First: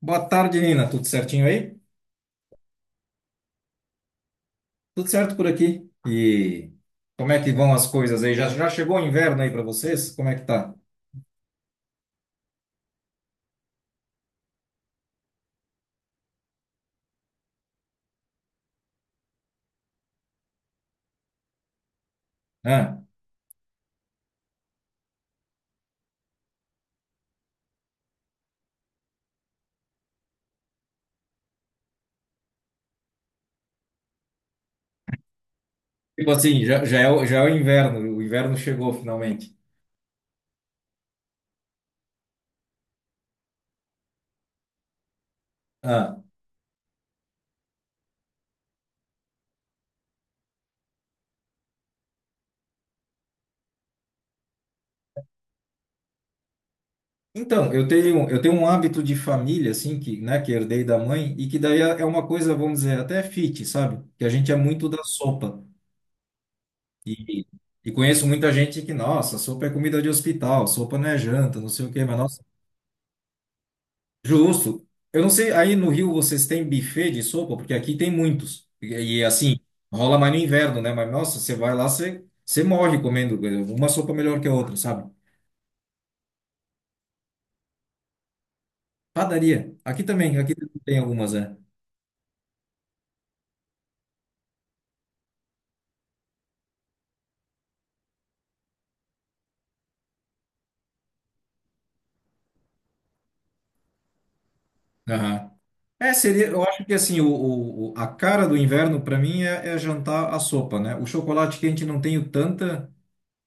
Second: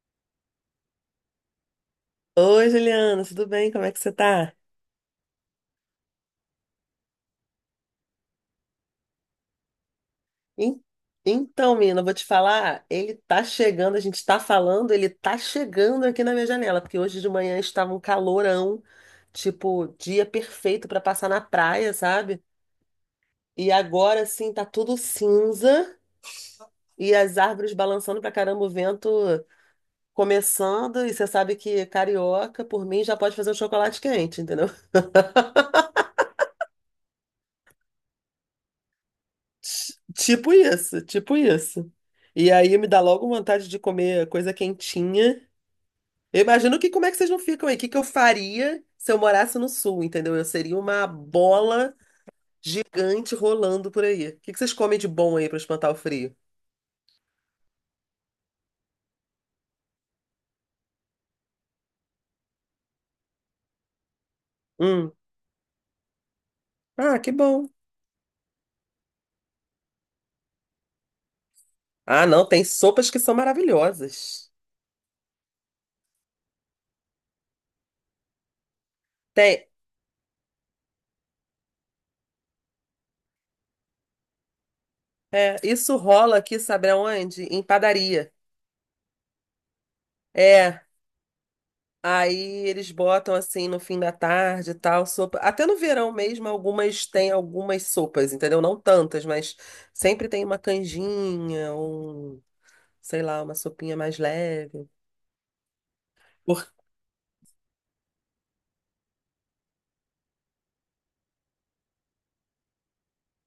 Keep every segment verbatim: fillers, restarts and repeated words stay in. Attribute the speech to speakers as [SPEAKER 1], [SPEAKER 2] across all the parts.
[SPEAKER 1] Boa tarde, Nina. Tudo certinho aí?
[SPEAKER 2] Oi, Juliana, tudo bem? Como é que você tá?
[SPEAKER 1] Tudo certo por aqui. E como é que vão as coisas aí? Já, já chegou o inverno aí para vocês? Como é que tá?
[SPEAKER 2] En- Então, menina, eu vou te falar, ele tá chegando, a gente tá falando, ele tá chegando aqui na minha janela, porque hoje de manhã estava um calorão, tipo, dia perfeito pra passar na praia, sabe?
[SPEAKER 1] Ah,
[SPEAKER 2] E agora sim, tá tudo cinza e as árvores balançando pra caramba, o vento começando, e você sabe que carioca, por mim, já pode fazer um chocolate quente, entendeu?
[SPEAKER 1] tipo assim, já, já é, o- já é o inverno. O inverno chegou finalmente.
[SPEAKER 2] Ti- Tipo isso, tipo isso. E aí me dá logo vontade de comer coisa quentinha.
[SPEAKER 1] Ah,
[SPEAKER 2] Eu imagino que como é que vocês não ficam aí? O que que eu faria se eu morasse no sul, entendeu? Eu seria uma bola gigante rolando por aí. O que que vocês comem de bom aí pra espantar o frio?
[SPEAKER 1] então, eu tenho, eu tenho um hábito de família, assim, que, né, que herdei da mãe e que daí é é uma coisa, vamos dizer, até fit, sabe? Que a gente é muito da
[SPEAKER 2] Hum.
[SPEAKER 1] sopa.
[SPEAKER 2] Ah, que
[SPEAKER 1] E,
[SPEAKER 2] bom.
[SPEAKER 1] e conheço muita gente que, nossa, sopa é comida de hospital, sopa não é janta, não sei o quê, mas
[SPEAKER 2] Ah,
[SPEAKER 1] nossa.
[SPEAKER 2] não, tem sopas que são maravilhosas.
[SPEAKER 1] Justo. Eu não sei, aí no Rio vocês têm buffet de sopa? Porque aqui tem muitos. E, e, assim,
[SPEAKER 2] Tem.
[SPEAKER 1] rola mais no inverno, né? Mas nossa, você vai lá, você, você morre comendo uma sopa melhor que a outra, sabe?
[SPEAKER 2] É, isso rola aqui, sabe aonde? Em padaria.
[SPEAKER 1] Padaria. Aqui também, aqui
[SPEAKER 2] É,
[SPEAKER 1] tem algumas, é.
[SPEAKER 2] aí eles botam assim no fim da tarde e tal, sopa. Até no verão mesmo, algumas têm algumas sopas, entendeu? Não tantas, mas sempre tem uma canjinha, um, sei lá, uma sopinha mais leve.
[SPEAKER 1] Aham. É, seria, eu
[SPEAKER 2] Por...
[SPEAKER 1] acho que assim, o, o- o- a cara do inverno para mim é, é jantar a sopa, né? O chocolate quente não tenho tanta,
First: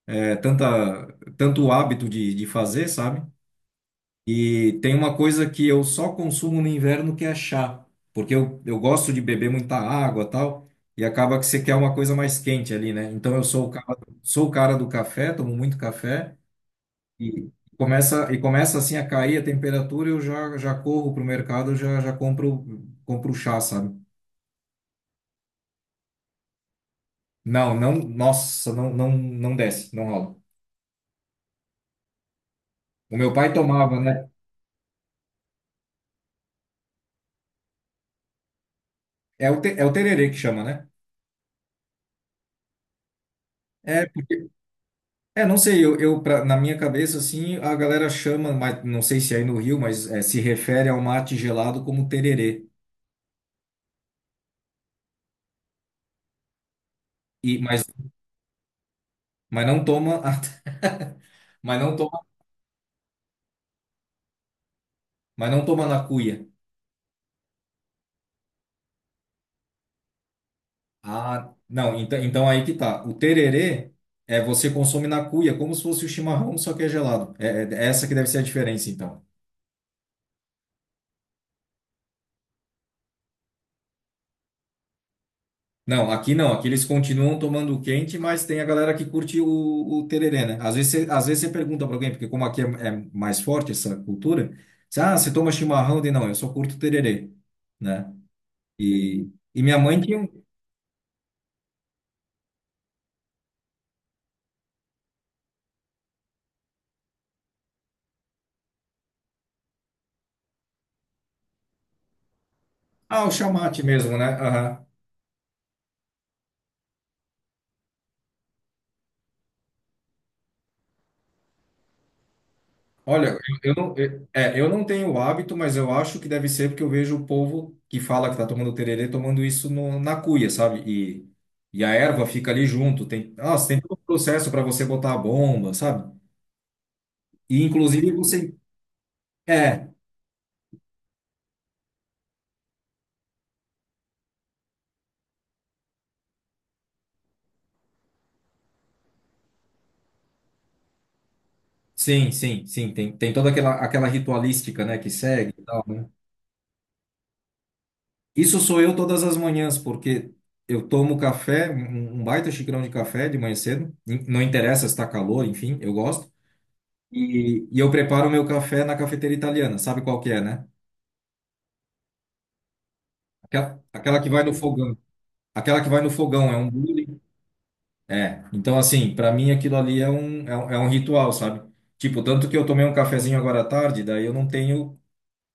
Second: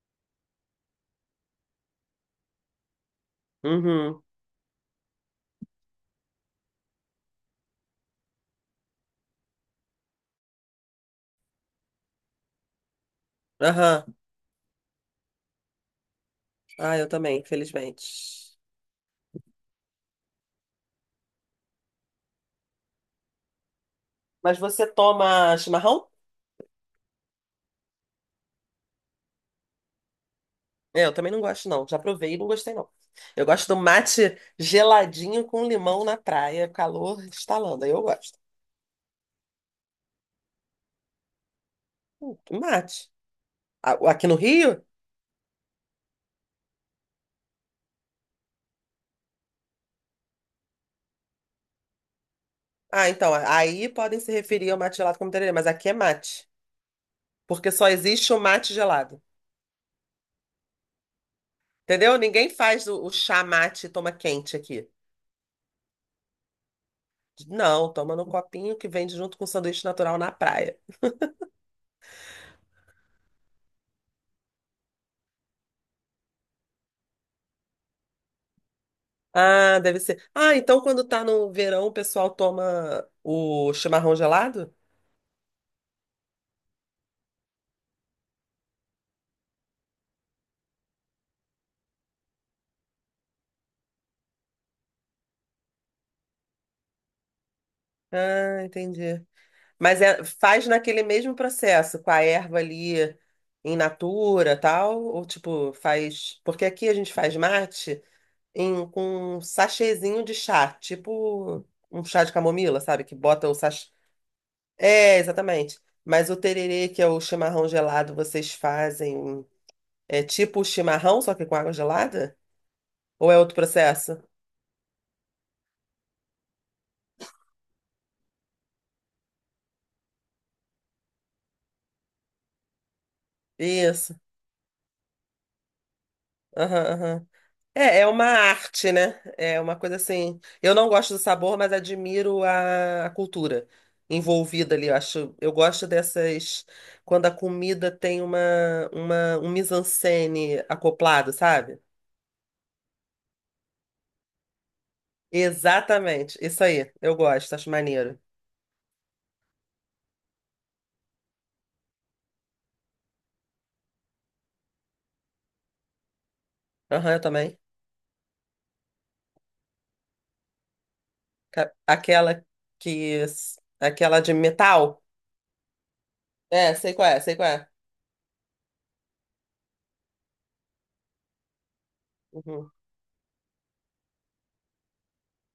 [SPEAKER 1] é, tanta, tanto hábito de, de fazer, sabe?
[SPEAKER 2] Uhum.
[SPEAKER 1] E tem uma coisa que eu só consumo no inverno que é chá, porque eu, eu gosto de beber muita água tal, e acaba que você quer uma coisa mais quente ali, né? Então eu sou o cara,
[SPEAKER 2] Aham.
[SPEAKER 1] sou o cara do café, tomo muito café
[SPEAKER 2] Ah, eu também,
[SPEAKER 1] e começa e
[SPEAKER 2] infelizmente.
[SPEAKER 1] começa assim a cair a temperatura, eu já já corro pro mercado, já já compro compro chá, sabe?
[SPEAKER 2] Mas você toma chimarrão?
[SPEAKER 1] Não, não, nossa, não não não desce, não rola.
[SPEAKER 2] É, eu também não gosto, não. Já provei e não gostei, não.
[SPEAKER 1] O meu
[SPEAKER 2] Eu
[SPEAKER 1] pai
[SPEAKER 2] gosto do
[SPEAKER 1] tomava, né?
[SPEAKER 2] mate geladinho com limão na praia, calor estalando. Aí eu gosto.
[SPEAKER 1] É o te, é o tererê que chama, né?
[SPEAKER 2] Hum, que mate.
[SPEAKER 1] é
[SPEAKER 2] A- Aqui no Rio?
[SPEAKER 1] É, não sei, eu, eu pra- na minha cabeça, assim, a galera chama, mas não sei se é aí no Rio, mas é, se refere ao mate gelado como tererê.
[SPEAKER 2] Ah, então, aí podem se referir ao mate gelado como tererê, mas aqui é mate,
[SPEAKER 1] E,
[SPEAKER 2] porque
[SPEAKER 1] mas,
[SPEAKER 2] só existe o mate gelado.
[SPEAKER 1] mas não toma, mas não
[SPEAKER 2] Entendeu?
[SPEAKER 1] toma,
[SPEAKER 2] Ninguém faz o, o chá mate e toma quente aqui.
[SPEAKER 1] mas não toma na cuia.
[SPEAKER 2] Não, toma no copinho que vende junto com um sanduíche natural na praia.
[SPEAKER 1] Ah, não, então, então aí que tá. O tererê é você consome na cuia, como se fosse o chimarrão, só que é gelado. É, é é essa que deve ser a diferença, então.
[SPEAKER 2] Ah, deve ser. Ah, então quando tá no verão o pessoal toma o chimarrão gelado?
[SPEAKER 1] Não, aqui não. Aqui eles continuam tomando o quente, mas tem a galera que curte o, o tereré, né? Às vezes, você- às vezes você pergunta pra alguém, porque como aqui é, é mais forte essa cultura, você, ah, você toma chimarrão? Eu digo, não, eu só curto tererê, né?
[SPEAKER 2] Ah, entendi.
[SPEAKER 1] E, e minha mãe
[SPEAKER 2] Mas
[SPEAKER 1] tinha
[SPEAKER 2] é-
[SPEAKER 1] um...
[SPEAKER 2] faz naquele mesmo processo, com a erva ali em natura, tal, ou tipo, faz, porque aqui a gente faz mate em, com um sachêzinho de chá, tipo um chá de camomila, sabe? Que
[SPEAKER 1] Ah, o
[SPEAKER 2] bota o
[SPEAKER 1] chamate
[SPEAKER 2] sachê.
[SPEAKER 1] mesmo, né? Aham.
[SPEAKER 2] É, exatamente. Mas o tererê, que é o chimarrão gelado, vocês fazem é tipo o chimarrão, só que com água gelada? Ou
[SPEAKER 1] Olha,
[SPEAKER 2] é outro
[SPEAKER 1] eu, eu não,
[SPEAKER 2] processo?
[SPEAKER 1] eu- é, eu não tenho o hábito, mas eu acho que deve ser porque eu vejo o povo que fala que tá tomando tererê tomando isso no- na cuia, sabe? E, e a erva fica ali junto. Tem, nossa, tem todo um
[SPEAKER 2] Isso.
[SPEAKER 1] processo para você botar a bomba, sabe?
[SPEAKER 2] Aham, aham.
[SPEAKER 1] E
[SPEAKER 2] É, é
[SPEAKER 1] inclusive
[SPEAKER 2] uma
[SPEAKER 1] você.
[SPEAKER 2] arte, né? É uma
[SPEAKER 1] É,
[SPEAKER 2] coisa assim. Eu não gosto do sabor, mas admiro a, a cultura envolvida ali. Eu acho, eu gosto dessas quando a comida tem uma, uma um mise-en-scène acoplado, sabe?
[SPEAKER 1] sim, sim, sim. Tem, tem toda aquela, aquela ritualística, né, que segue e tal, né?
[SPEAKER 2] Exatamente, isso aí. Eu gosto, acho maneiro.
[SPEAKER 1] Isso sou eu todas as manhãs, porque eu tomo café, um, um baita xicrão de café de manhã cedo. in- Não interessa se está calor, enfim, eu gosto.
[SPEAKER 2] Aham, eu também.
[SPEAKER 1] E, e eu preparo o meu café na cafeteira italiana, sabe qual que é, né?
[SPEAKER 2] Ca- Aquela que
[SPEAKER 1] Aquela, aquela
[SPEAKER 2] aquela
[SPEAKER 1] que
[SPEAKER 2] de
[SPEAKER 1] vai no fogão.
[SPEAKER 2] metal.
[SPEAKER 1] Aquela que vai no fogão, é um
[SPEAKER 2] É, sei qual é,
[SPEAKER 1] bullying.
[SPEAKER 2] sei qual é.
[SPEAKER 1] É. Então, assim, para mim aquilo ali é um, é um, é um ritual, sabe? Tipo, tanto que eu
[SPEAKER 2] Uhum.
[SPEAKER 1] tomei um cafezinho agora à tarde, daí eu não tenho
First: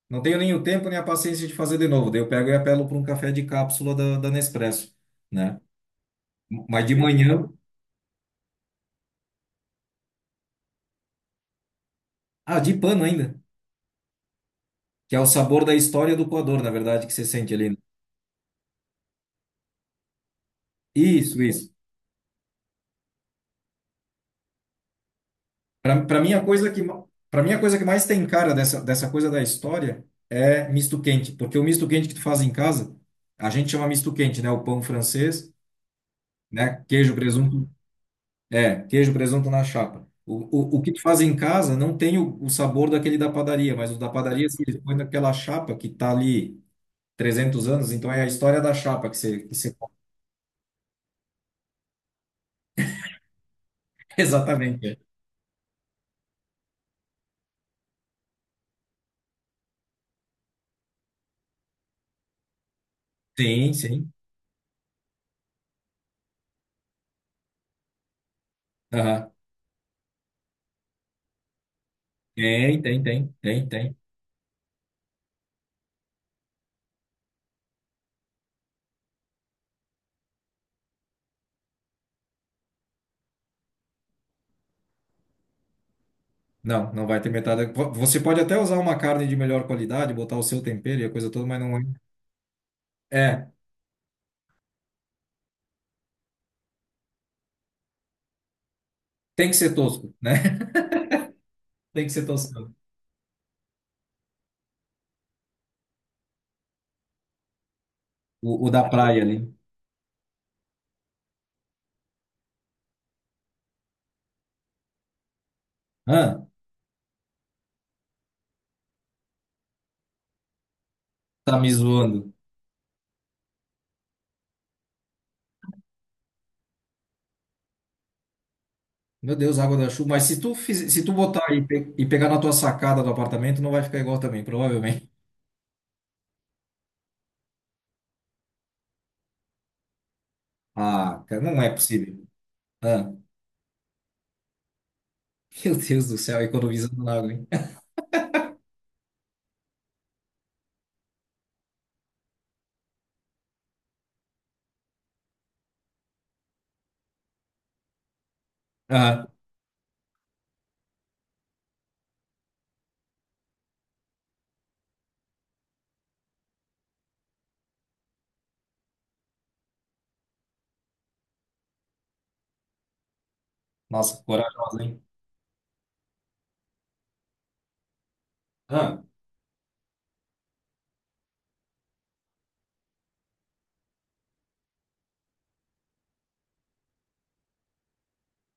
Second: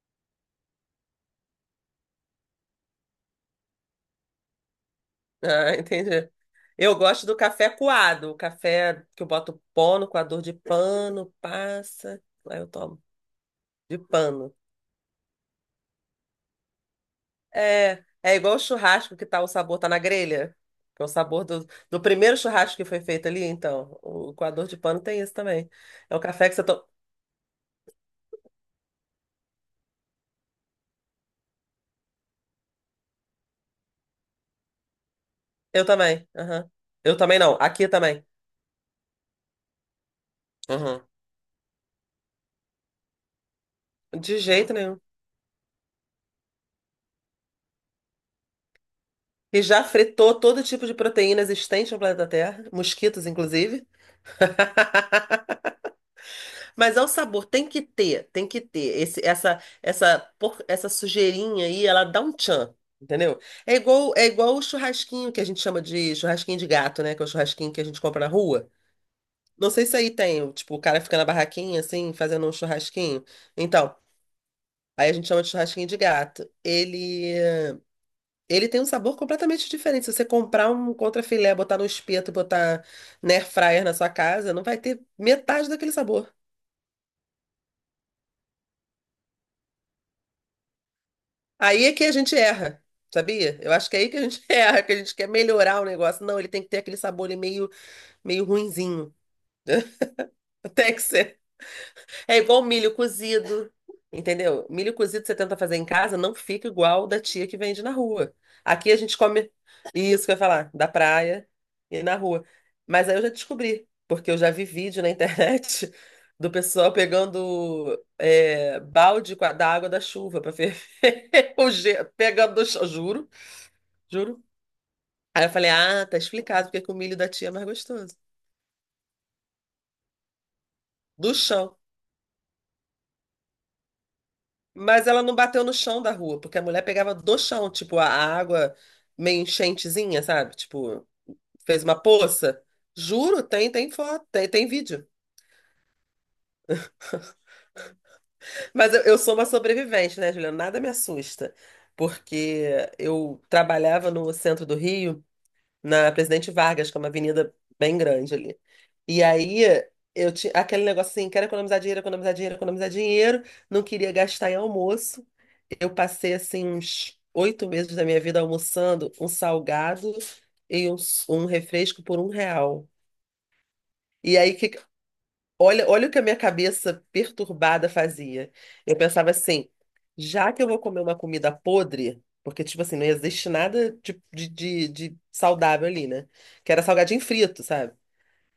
[SPEAKER 1] Não tenho nem o tempo nem a paciência de fazer de novo. Daí eu pego e apelo para um café de cápsula da, da Nespresso, né?
[SPEAKER 2] Ah, entendi.
[SPEAKER 1] Mas de
[SPEAKER 2] Eu gosto do
[SPEAKER 1] manhã,
[SPEAKER 2] café coado, o café que eu boto pó no coador de pano, passa, aí
[SPEAKER 1] ah,
[SPEAKER 2] eu
[SPEAKER 1] de
[SPEAKER 2] tomo
[SPEAKER 1] pano ainda,
[SPEAKER 2] de pano.
[SPEAKER 1] que é o sabor da história do coador, na verdade, que você sente ali.
[SPEAKER 2] É, é igual o churrasco que tá o sabor tá na grelha, que é o
[SPEAKER 1] Isso,
[SPEAKER 2] sabor do,
[SPEAKER 1] isso.
[SPEAKER 2] do primeiro churrasco que foi feito ali, então, o coador de pano tem isso também.
[SPEAKER 1] Para
[SPEAKER 2] É
[SPEAKER 1] para
[SPEAKER 2] o
[SPEAKER 1] mim a
[SPEAKER 2] café que você
[SPEAKER 1] coisa que
[SPEAKER 2] toma.
[SPEAKER 1] para mim a coisa que mais tem cara dessa dessa coisa da história é misto quente, porque o misto quente que tu faz em casa, a gente chama misto quente, né? O pão francês,
[SPEAKER 2] Eu também. Aham.
[SPEAKER 1] né? Queijo,
[SPEAKER 2] Eu também não,
[SPEAKER 1] presunto,
[SPEAKER 2] aqui também.
[SPEAKER 1] é, queijo, presunto na chapa. O, o, o que tu
[SPEAKER 2] Aham.
[SPEAKER 1] faz em casa não tem o, o sabor daquele da padaria, mas o da
[SPEAKER 2] De
[SPEAKER 1] padaria, assim,
[SPEAKER 2] jeito
[SPEAKER 1] eles põem
[SPEAKER 2] nenhum.
[SPEAKER 1] naquela chapa que tá ali trezentos anos, então é a história da chapa que você, que
[SPEAKER 2] E
[SPEAKER 1] você...
[SPEAKER 2] já fritou todo tipo de proteína existente no planeta Terra, mosquitos inclusive.
[SPEAKER 1] Exatamente. É.
[SPEAKER 2] Mas ao sabor, tem que ter, tem que ter. Esse, essa, essa, por- essa sujeirinha aí, ela dá um tchan, entendeu?
[SPEAKER 1] Sim,
[SPEAKER 2] É
[SPEAKER 1] sim.
[SPEAKER 2] igual, é igual o churrasquinho que a gente chama de churrasquinho de gato, né? Que é o churrasquinho que a gente compra na rua.
[SPEAKER 1] Aham.
[SPEAKER 2] Não sei se aí tem, tipo, o cara fica na barraquinha, assim, fazendo um
[SPEAKER 1] Tem, tem,
[SPEAKER 2] churrasquinho.
[SPEAKER 1] tem, tem,
[SPEAKER 2] Então,
[SPEAKER 1] tem.
[SPEAKER 2] aí a gente chama de churrasquinho de gato. Ele, ele tem um sabor completamente diferente. Se você comprar um contrafilé, botar no espeto, botar na air fryer na sua casa, não vai ter metade daquele sabor.
[SPEAKER 1] Não, não vai ter metade. Vo- Você pode até usar uma carne de melhor qualidade, botar o seu tempero e a coisa toda, mas não é.
[SPEAKER 2] Aí é que a gente erra,
[SPEAKER 1] É,
[SPEAKER 2] sabia? Eu acho que é aí que a gente erra, que a gente quer melhorar o negócio. Não, ele tem que ter aquele sabor ali meio, meio ruinzinho.
[SPEAKER 1] tem que ser tosco, né?
[SPEAKER 2] Tem que ser.
[SPEAKER 1] Tem que ser
[SPEAKER 2] É igual
[SPEAKER 1] tosco.
[SPEAKER 2] milho cozido, entendeu? Milho cozido você tenta fazer em casa, não fica igual da tia que vende na rua.
[SPEAKER 1] O, o da
[SPEAKER 2] Aqui a gente
[SPEAKER 1] praia
[SPEAKER 2] come
[SPEAKER 1] ali.
[SPEAKER 2] isso que eu ia falar, da praia e na rua. Mas aí eu já descobri, porque eu já vi vídeo na internet
[SPEAKER 1] Ah,
[SPEAKER 2] do pessoal pegando é, balde com a- da água da chuva para ferver
[SPEAKER 1] tá
[SPEAKER 2] o
[SPEAKER 1] me
[SPEAKER 2] gelo,
[SPEAKER 1] zoando.
[SPEAKER 2] pegando do chão, juro. Juro. Aí eu falei, ah, tá explicado porque que o milho da tia é mais gostoso.
[SPEAKER 1] Meu Deus, água da chuva. Mas se tu, fiz- se tu
[SPEAKER 2] Do
[SPEAKER 1] botar e,
[SPEAKER 2] chão.
[SPEAKER 1] pe- e pegar na tua sacada do apartamento, não vai ficar igual também,
[SPEAKER 2] Mas
[SPEAKER 1] provavelmente.
[SPEAKER 2] ela não bateu no chão da rua, porque a mulher pegava do chão, tipo, a água meio enchentezinha, sabe? Tipo,
[SPEAKER 1] Ah, cara, não é
[SPEAKER 2] fez uma
[SPEAKER 1] possível.
[SPEAKER 2] poça.
[SPEAKER 1] Ah,
[SPEAKER 2] Juro, tem, tem, foto, tem, tem vídeo.
[SPEAKER 1] meu Deus do céu, economizando na água, hein?
[SPEAKER 2] Mas eu, eu sou uma sobrevivente, né, Juliana? Nada me assusta. Porque eu trabalhava no centro do Rio. Na Presidente Vargas, que é uma avenida bem grande ali. E
[SPEAKER 1] Ah,
[SPEAKER 2] aí eu tinha aquele negócio assim, quero economizar dinheiro, economizar dinheiro, economizar dinheiro, não queria gastar em almoço. Eu passei assim uns oito meses da minha vida almoçando um salgado e um, s- um refresco por um real.
[SPEAKER 1] nossa,
[SPEAKER 2] E aí que
[SPEAKER 1] corajosa, hein?
[SPEAKER 2] Olha, olha o que a minha cabeça perturbada fazia. Eu
[SPEAKER 1] Ah,
[SPEAKER 2] pensava assim, já que eu vou comer uma comida podre, porque, tipo assim, não existe nada de, de, de, de saudável ali, né? Que era salgadinho frito, sabe?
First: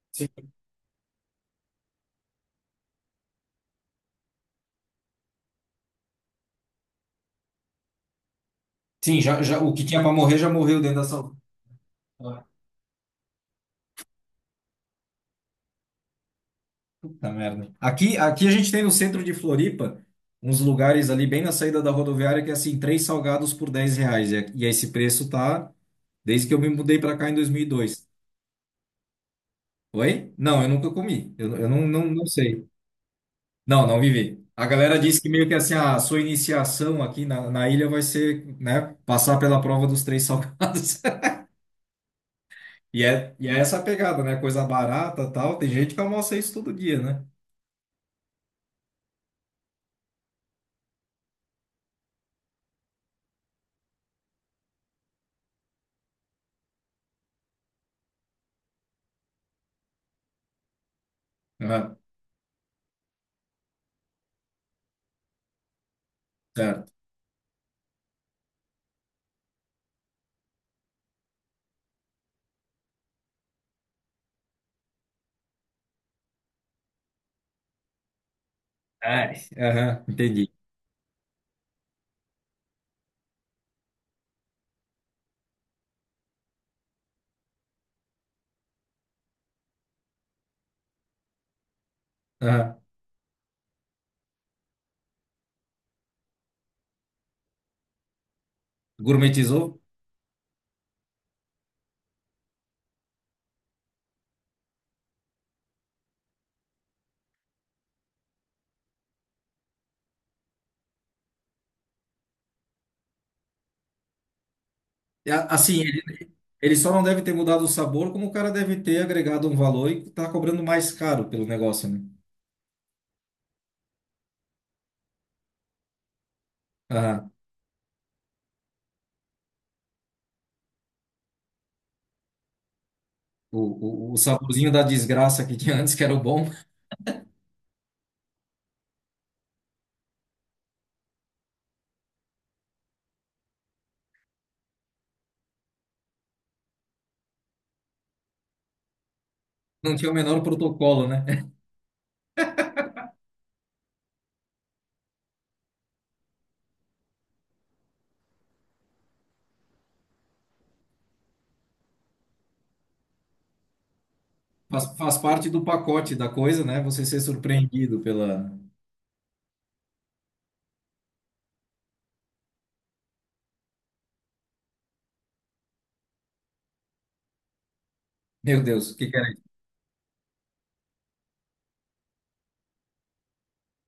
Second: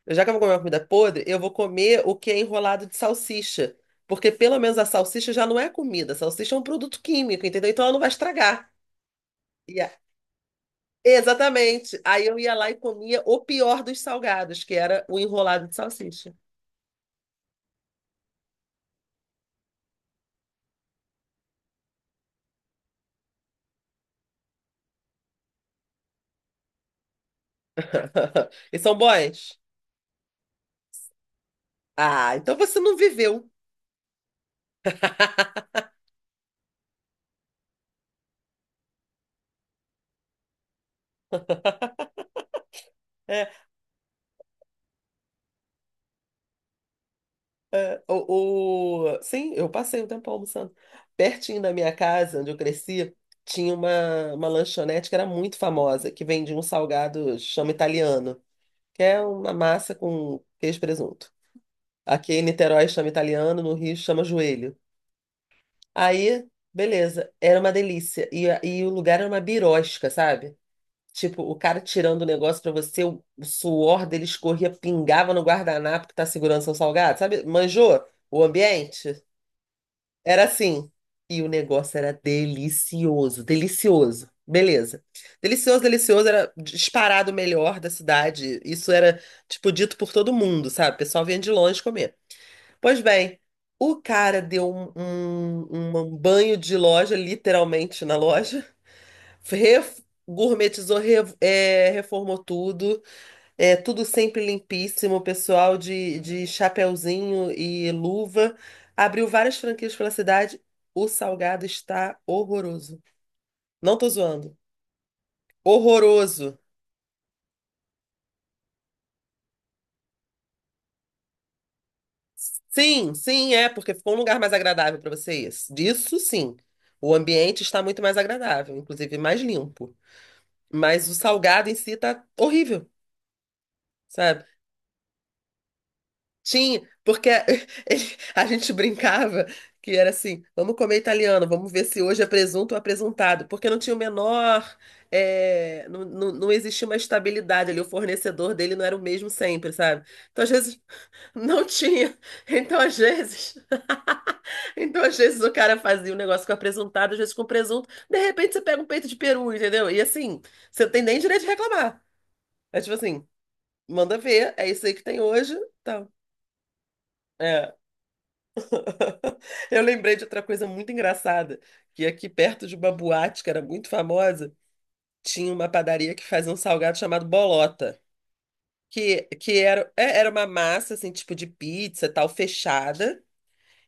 [SPEAKER 2] Eu, já que eu vou
[SPEAKER 1] sim,
[SPEAKER 2] comer uma comida podre, eu vou comer o que é enrolado de salsicha. Porque pelo menos a salsicha já não é comida, a salsicha é um produto químico, entendeu? Então ela não vai estragar.
[SPEAKER 1] sim, já, já, o
[SPEAKER 2] E
[SPEAKER 1] que
[SPEAKER 2] a-
[SPEAKER 1] tinha para morrer já morreu dentro da sala.
[SPEAKER 2] Exatamente. Aí eu
[SPEAKER 1] Ah,
[SPEAKER 2] ia lá e comia o pior dos salgados, que era o enrolado de salsicha.
[SPEAKER 1] puta merda. Aqui, aqui a gente tem no centro de Floripa uns lugares ali bem na saída da rodoviária que é assim, três salgados por dez reais. E, e esse preço tá desde que eu me mudei para cá em dois mil e dois.
[SPEAKER 2] E são bons.
[SPEAKER 1] Oi? Não, eu nunca comi. Eu, eu não, não, não
[SPEAKER 2] Ah, então
[SPEAKER 1] sei.
[SPEAKER 2] você não viveu.
[SPEAKER 1] Não, não vivi. A galera disse que meio que assim, a sua iniciação aqui na, na ilha vai ser, né, passar pela prova dos três salgados. E é, e
[SPEAKER 2] É,
[SPEAKER 1] é essa a pegada, né? Coisa barata, tal. Tem gente que almoça isso todo dia, né?
[SPEAKER 2] é, o, o- sim, eu passei um tempo almoçando. Pertinho da minha casa, onde eu cresci, tinha uma, uma lanchonete que era muito famosa, que vendia um salgado chama italiano, que é uma massa com queijo e presunto.
[SPEAKER 1] Aham,
[SPEAKER 2] Aqui em Niterói chama italiano, no Rio chama joelho. Aí,
[SPEAKER 1] certo.
[SPEAKER 2] beleza, era uma delícia. E, a- e o lugar era uma birosca, sabe? Tipo, o cara tirando o negócio pra você, o o suor dele escorria, pingava no guardanapo que tá segurando seu salgado, sabe? Manjou o ambiente?
[SPEAKER 1] Ai, aham,
[SPEAKER 2] Era
[SPEAKER 1] entendi.
[SPEAKER 2] assim. E o negócio era delicioso, delicioso. Beleza. Delicioso, delicioso, era disparado o melhor da cidade. Isso era, tipo, dito por todo mundo, sabe? O pessoal vinha de longe comer.
[SPEAKER 1] Aham.
[SPEAKER 2] Pois bem, o cara deu um, um um banho de loja, literalmente na loja.
[SPEAKER 1] Gourmetizou?
[SPEAKER 2] Ref- Gourmetizou, re- é, reformou tudo, é, tudo sempre limpíssimo, pessoal de, de chapeuzinho e luva. Abriu várias franquias pela cidade. O salgado está horroroso. Não tô zoando.
[SPEAKER 1] É, assim, ele,
[SPEAKER 2] Horroroso.
[SPEAKER 1] ele só não deve ter mudado o sabor, como o cara deve ter agregado um valor e tá cobrando mais caro pelo negócio, né?
[SPEAKER 2] Sim, sim, é, porque ficou um lugar mais agradável para vocês. Disso sim. O
[SPEAKER 1] Aham.
[SPEAKER 2] ambiente está muito mais agradável, inclusive mais limpo. Mas o salgado em si tá horrível,
[SPEAKER 1] O, o, o
[SPEAKER 2] sabe?
[SPEAKER 1] saborzinho da desgraça que tinha antes, que era o bom.
[SPEAKER 2] Tinha, porque ele- a gente brincava que era assim, vamos comer italiano, vamos ver se hoje é presunto ou apresuntado, porque não tinha o menor, eh, não, não, não existia uma estabilidade ali, o fornecedor dele não era o mesmo sempre,
[SPEAKER 1] Não
[SPEAKER 2] sabe?
[SPEAKER 1] tinha o menor
[SPEAKER 2] Então, às vezes,
[SPEAKER 1] protocolo, né?
[SPEAKER 2] não tinha, então, às vezes, então, às vezes o cara fazia um negócio com apresuntado, às vezes com presunto, de repente você pega um peito de peru, entendeu? E assim, você não tem nem direito de reclamar, é tipo assim, manda ver, é
[SPEAKER 1] Faz,
[SPEAKER 2] isso aí que
[SPEAKER 1] faz
[SPEAKER 2] tem
[SPEAKER 1] parte
[SPEAKER 2] hoje,
[SPEAKER 1] do
[SPEAKER 2] tal.
[SPEAKER 1] pacote da coisa, né? Você ser
[SPEAKER 2] É.
[SPEAKER 1] surpreendido pela.
[SPEAKER 2] Eu lembrei de outra coisa muito engraçada, que aqui perto de uma boate que era muito famosa, tinha uma padaria que fazia um salgado chamado bolota,
[SPEAKER 1] Meu Deus, o que que
[SPEAKER 2] que,
[SPEAKER 1] era isso?
[SPEAKER 2] que era, é, era uma massa, assim, tipo de pizza, tal, fechada,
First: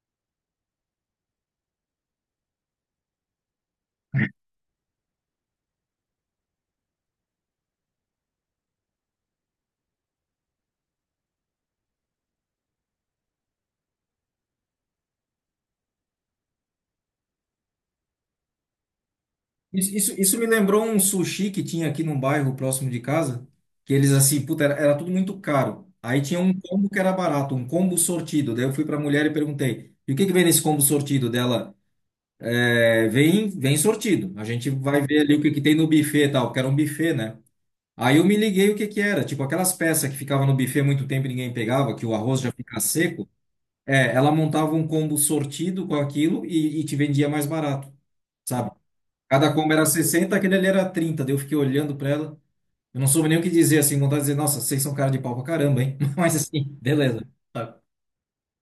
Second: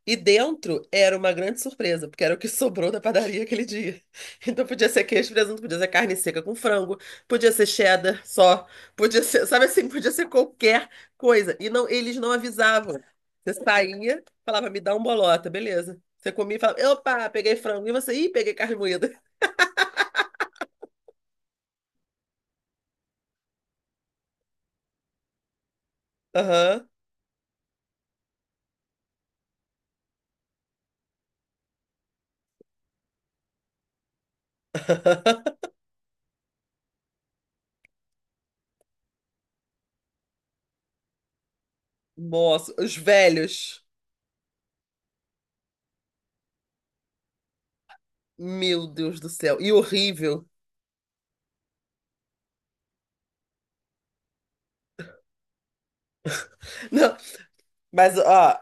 [SPEAKER 2] e dentro era uma grande surpresa, porque era o que sobrou da padaria aquele dia. Então podia ser queijo, e presunto, podia ser carne seca com frango, podia ser cheddar só, podia ser, sabe assim, podia ser qualquer coisa. E não, eles não avisavam. Você saía, falava, me dá um bolota, beleza. Você comia e falava, opa, peguei frango. E você, ih, peguei carne moída.
[SPEAKER 1] Isso, isso, isso me lembrou um sushi que tinha aqui num bairro próximo de casa, que eles assim, puta, era, era tudo muito caro. Aí tinha um
[SPEAKER 2] Aham.
[SPEAKER 1] combo que era barato, um combo sortido. Daí eu fui pra mulher e perguntei: e o que que vem nesse combo sortido dela? É, vem, vem sortido. A gente vai ver ali o que que tem no buffet e tal, porque era um buffet, né? Aí eu me liguei o que que era, tipo aquelas peças que ficavam no buffet muito tempo e ninguém pegava, que o arroz já
[SPEAKER 2] Nossa,
[SPEAKER 1] fica
[SPEAKER 2] os
[SPEAKER 1] seco.
[SPEAKER 2] velhos.
[SPEAKER 1] É, ela montava um combo sortido com aquilo e, e te vendia mais barato, sabe?
[SPEAKER 2] Meu Deus do
[SPEAKER 1] Cada
[SPEAKER 2] céu.
[SPEAKER 1] combo
[SPEAKER 2] E
[SPEAKER 1] era sessenta,
[SPEAKER 2] horrível.
[SPEAKER 1] aquele ali era trinta. Daí eu fiquei olhando pra ela. Eu não soube nem o que dizer, assim, vontade de dizer, nossa, vocês são cara de pau pra caramba, hein? Mas assim,
[SPEAKER 2] Não,
[SPEAKER 1] beleza. Sabe?
[SPEAKER 2] mas ó,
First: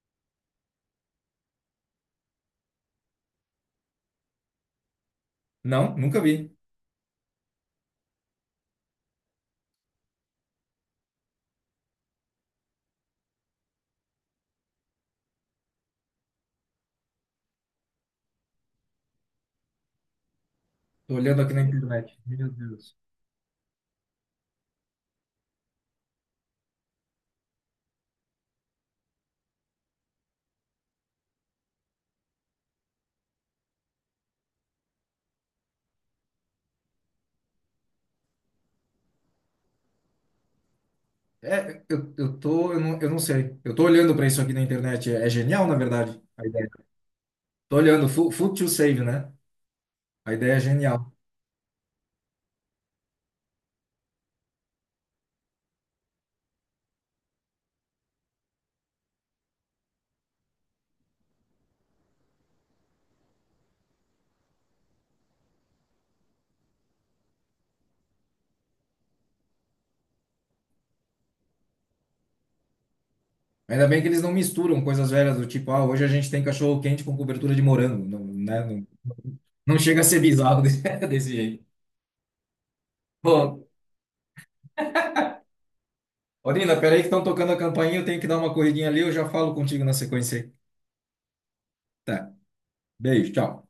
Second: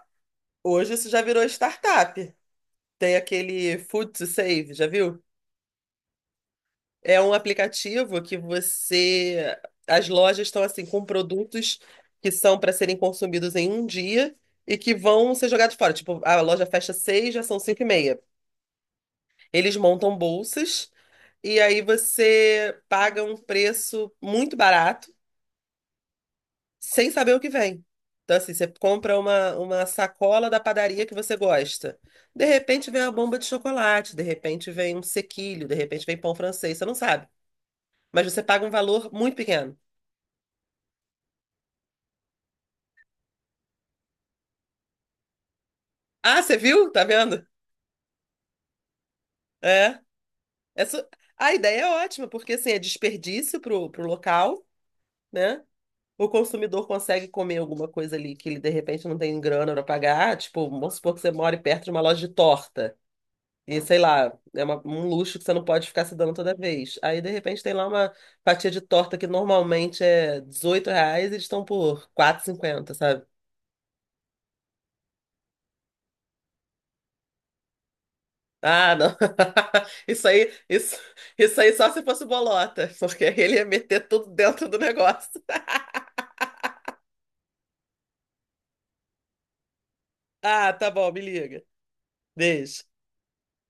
[SPEAKER 2] hoje isso já virou startup. Tem aquele Food to Save, já viu?
[SPEAKER 1] Não, nunca vi.
[SPEAKER 2] É um aplicativo que você. As lojas estão assim com produtos que são para serem consumidos em um dia e que vão ser jogados fora. Tipo, a loja fecha seis, já são cinco e meia. Eles montam bolsas
[SPEAKER 1] Tô olhando aqui
[SPEAKER 2] e
[SPEAKER 1] na
[SPEAKER 2] aí
[SPEAKER 1] internet. Meu
[SPEAKER 2] você
[SPEAKER 1] Deus.
[SPEAKER 2] paga um preço muito barato sem saber o que vem. Então, assim, você compra uma, uma sacola da padaria que você gosta. De repente vem uma bomba de chocolate, de repente vem um sequilho, de repente vem pão francês, você não sabe. Mas você paga um valor muito pequeno.
[SPEAKER 1] É, eu, eu tô, eu não, eu não sei. Eu tô olhando pra isso aqui na internet. É, é genial, na verdade,
[SPEAKER 2] Ah,
[SPEAKER 1] a
[SPEAKER 2] você
[SPEAKER 1] ideia.
[SPEAKER 2] viu? Tá vendo?
[SPEAKER 1] Tô olhando, Food Food to Save, né?
[SPEAKER 2] É.
[SPEAKER 1] A ideia é
[SPEAKER 2] Essa...
[SPEAKER 1] genial.
[SPEAKER 2] A ideia é ótima, porque assim, é desperdício pro, pro local, né? O consumidor consegue comer alguma coisa ali que ele de repente não tem grana para pagar. Tipo, vamos supor que você mora perto de uma loja de torta. E sei lá, é uma- um luxo que você não pode ficar se dando toda vez. Aí de repente tem lá uma fatia de torta que normalmente é R$ reais e eles estão por quatro R$ quatro e cinquenta.
[SPEAKER 1] Ainda bem que eles não misturam coisas velhas do tipo, ah, hoje a gente tem cachorro quente com cobertura de morango. Não, né? Não,
[SPEAKER 2] Ah, não.
[SPEAKER 1] não chega a ser
[SPEAKER 2] Isso aí,
[SPEAKER 1] bizarro desse,
[SPEAKER 2] isso,
[SPEAKER 1] desse
[SPEAKER 2] isso
[SPEAKER 1] jeito.
[SPEAKER 2] aí só se fosse bolota, porque ele
[SPEAKER 1] Bom,
[SPEAKER 2] ia meter tudo dentro do negócio.
[SPEAKER 1] Orina, peraí que estão tocando a campainha, eu tenho que dar uma corridinha ali, eu já falo contigo na sequência aí.
[SPEAKER 2] Ah, tá bom, me liga.
[SPEAKER 1] Tá,
[SPEAKER 2] Beijo.
[SPEAKER 1] beijo, tchau.